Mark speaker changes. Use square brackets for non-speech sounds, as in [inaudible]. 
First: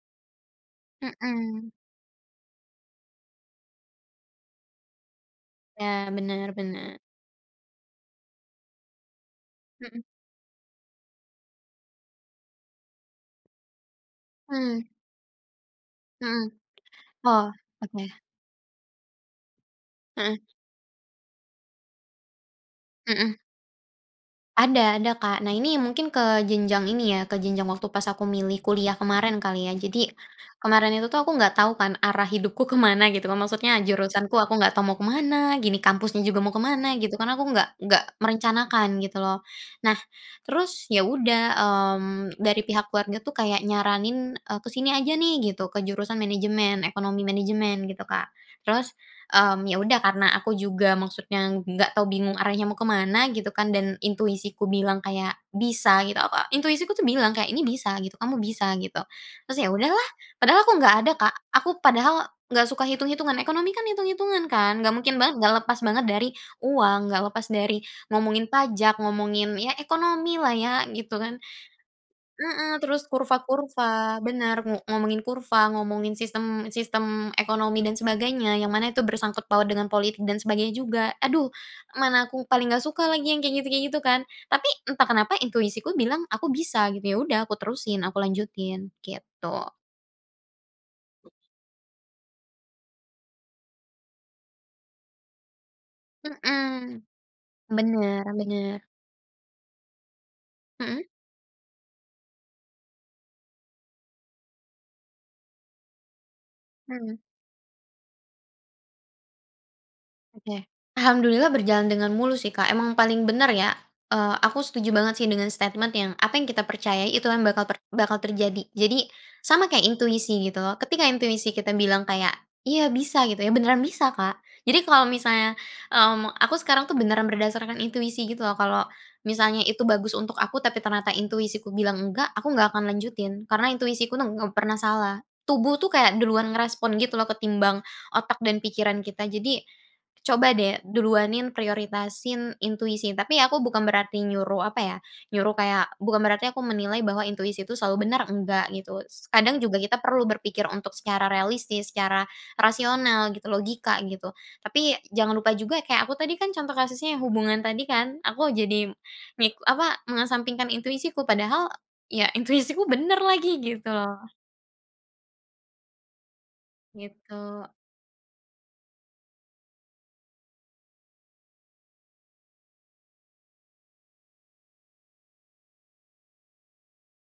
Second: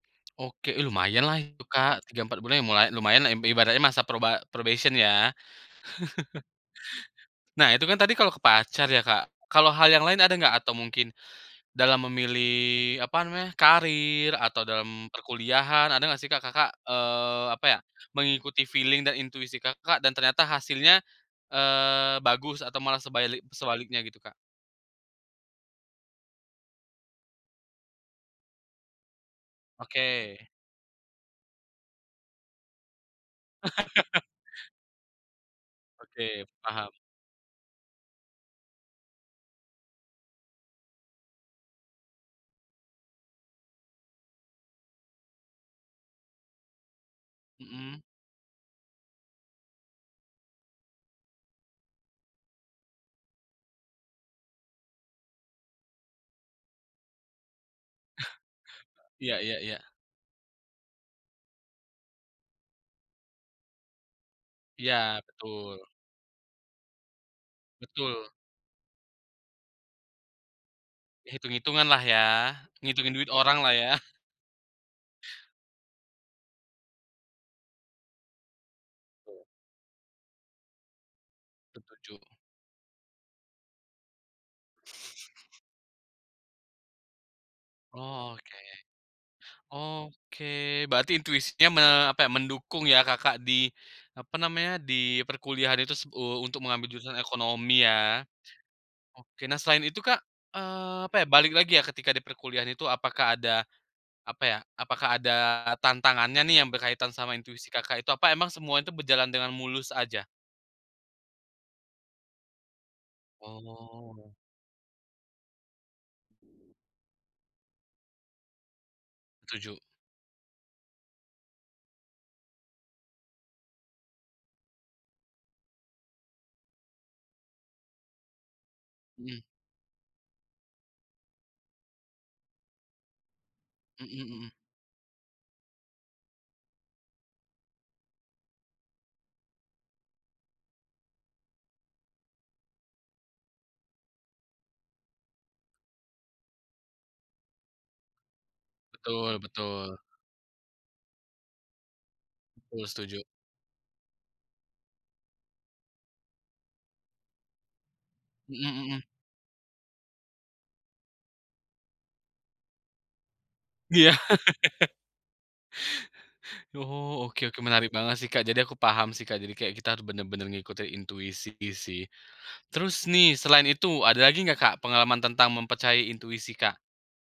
Speaker 1: Oke. Ih, lumayan lah itu,
Speaker 2: Mhm.
Speaker 1: Kak. 3, 4 bulan lumayan lah, ibaratnya masa proba probation ya.
Speaker 2: Ya,
Speaker 1: [chuckles]
Speaker 2: benar benar.
Speaker 1: Nah, itu kan tadi kalau ke pacar ya, Kak. Kalau hal
Speaker 2: Mhm.
Speaker 1: yang lain ada nggak? Atau mungkin dalam memilih apa namanya, karir, atau
Speaker 2: Mhm.
Speaker 1: dalam perkuliahan, ada nggak sih, Kak,
Speaker 2: Mhm.
Speaker 1: Kakak, eee,
Speaker 2: Oh.
Speaker 1: apa ya,
Speaker 2: Oke.
Speaker 1: mengikuti feeling dan intuisi Kakak dan
Speaker 2: Heeh.
Speaker 1: ternyata hasilnya, eee, bagus atau malah
Speaker 2: Heeh.
Speaker 1: sebaili sebaliknya gitu, Kak?
Speaker 2: Ada ada, Kak. Nah ini, mungkin ke jenjang ini ya, ke jenjang waktu pas aku milih kuliah kemarin kali ya. Jadi,
Speaker 1: Oke.
Speaker 2: kemarin itu aku nggak tahu kan arah hidupku ke mana gitu, maksudnya
Speaker 1: [chuckles]
Speaker 2: jurusanku aku nggak tahu mau ke mana. Gini kampusnya juga
Speaker 1: Oke,
Speaker 2: mau ke
Speaker 1: paham.
Speaker 2: mana, gitu, karena aku nggak nggak merencanakan gitu loh. Nah, terus ya udah, mmm, dari pihak keluarga tuh kayak nyaranin, eee, ke sini aja nih gitu, ke jurusan manajemen, ekonomi manajemen
Speaker 1: Mhm.
Speaker 2: gitu, Kak. Terus, mmm, ya udah karena aku juga maksudnya nggak tahu, bingung arahnya mau ke mana gitu kan, dan intuisiku bilang, kayak bisa gitu, a a intuisiku bilang kayak ini bisa gitu, "kamu bisa" gitu,
Speaker 1: [chuckles] Iya iya
Speaker 2: terus ya
Speaker 1: iya.
Speaker 2: udahlah. Padahal aku nggak ada, Kak, aku padahal nggak suka hitung-hitungan. Ekonomi kan itung-itungan kan, nggak mungkin
Speaker 1: Ya,
Speaker 2: banget nggak lepas
Speaker 1: betul.
Speaker 2: banget dari uang, nggak lepas dari
Speaker 1: Betul.
Speaker 2: ngomongin pajak, ngomongin, ya ekonomi lah ya gitu kan.
Speaker 1: Hitung-hitunganlah ya,
Speaker 2: Mhm, terus
Speaker 1: ngitungin duit orang lah ya.
Speaker 2: kurva-kurva, benar. Ngu ngomongin kurva, ngomongin sistem sistem ekonomi dan sebagainya, yang mana itu
Speaker 1: Betul.
Speaker 2: bersangkut paut dengan politik dan sebagainya juga. Aduh,
Speaker 1: Setuju.
Speaker 2: mana aku paling nggak suka lagi yang kayak gitu kayak gitu kan. Tapi entah kenapa intuisiku bilang, "aku bisa" gitu. Ya udah aku terusin, aku
Speaker 1: Oke.
Speaker 2: lanjutin, gitu.
Speaker 1: Oke, berarti intuisinya me apa ya, mendukung ya Kakak di apa namanya, di perkuliahan itu u untuk mengambil
Speaker 2: Mhm.
Speaker 1: jurusan ekonomi ya.
Speaker 2: Benar benar.
Speaker 1: Oke nah selain itu Kak, eee,
Speaker 2: Mhm.
Speaker 1: apa ya balik lagi ya, ketika di perkuliahan itu, apakah ada, apa ya, apakah ada tantangannya nih yang berkaitan
Speaker 2: Mhm.
Speaker 1: sama intuisi Kakak itu, apa emang semua itu berjalan dengan mulus aja?
Speaker 2: Oke. Alhamdulillah berjalan dengan mulus sih, Kak emang paling benar ya.
Speaker 1: Oh.
Speaker 2: Eee, aku setuju banget sih dengan statement yang, "Apa yang kita percayai, itu yang bakal bakal terjadi." Jadi, sama
Speaker 1: Setuju.
Speaker 2: kayak intuisi gitu, ketika intuisi kita bilang kayak "Iya, bisa" gitu ya, beneran bisa, Kak. Jadi kalau misalnya, mmm, aku sekarang tuh beneran berdasarkan intuisi gitu loh, kalau
Speaker 1: Mhm.
Speaker 2: misalnya itu bagus untuk aku, tapi ternyata intuisiku bilang enggak, aku nggak akan lanjutin, karena
Speaker 1: Mhm
Speaker 2: intuisiku nem
Speaker 1: mhm.
Speaker 2: nggak pernah salah. Tubuh tuh kayak duluan merespon gitu ketimbang otak dan pikiran kita. Jadi, coba deh duluanin, prioritasin intuisi. Tapi aku bukan berarti nyuruh apa ya, nyuruh kayak bukan berarti aku menilai bahwa intuisi itu selalu benar, enggak gitu. S
Speaker 1: Betul
Speaker 2: kadang juga kita
Speaker 1: betul.
Speaker 2: perlu berpikir untuk secara realistis, secara
Speaker 1: Betul setuju.
Speaker 2: rasional gitu, logika gitu. Tapi, jangan lupa juga, kayak aku tadi kan contoh kasusnya yang hubungan tadi kan, aku
Speaker 1: Mhm
Speaker 2: jadi,
Speaker 1: mhm.
Speaker 2: mik apa, mengesampingkan intuisiku, padahal, ya intuisiku benar lagi, gitu
Speaker 1: Iya.
Speaker 2: loh.
Speaker 1: [chuckles] Oh oke oke,
Speaker 2: Gitu.
Speaker 1: menarik banget sih Kak jadi aku paham sih Kak, jadi kayak kita benar-benar ngikutin intuisi sih. Terus nih, selain itu, ada lagi nggak Kak pengalaman tentang mempercayai intuisi Kak?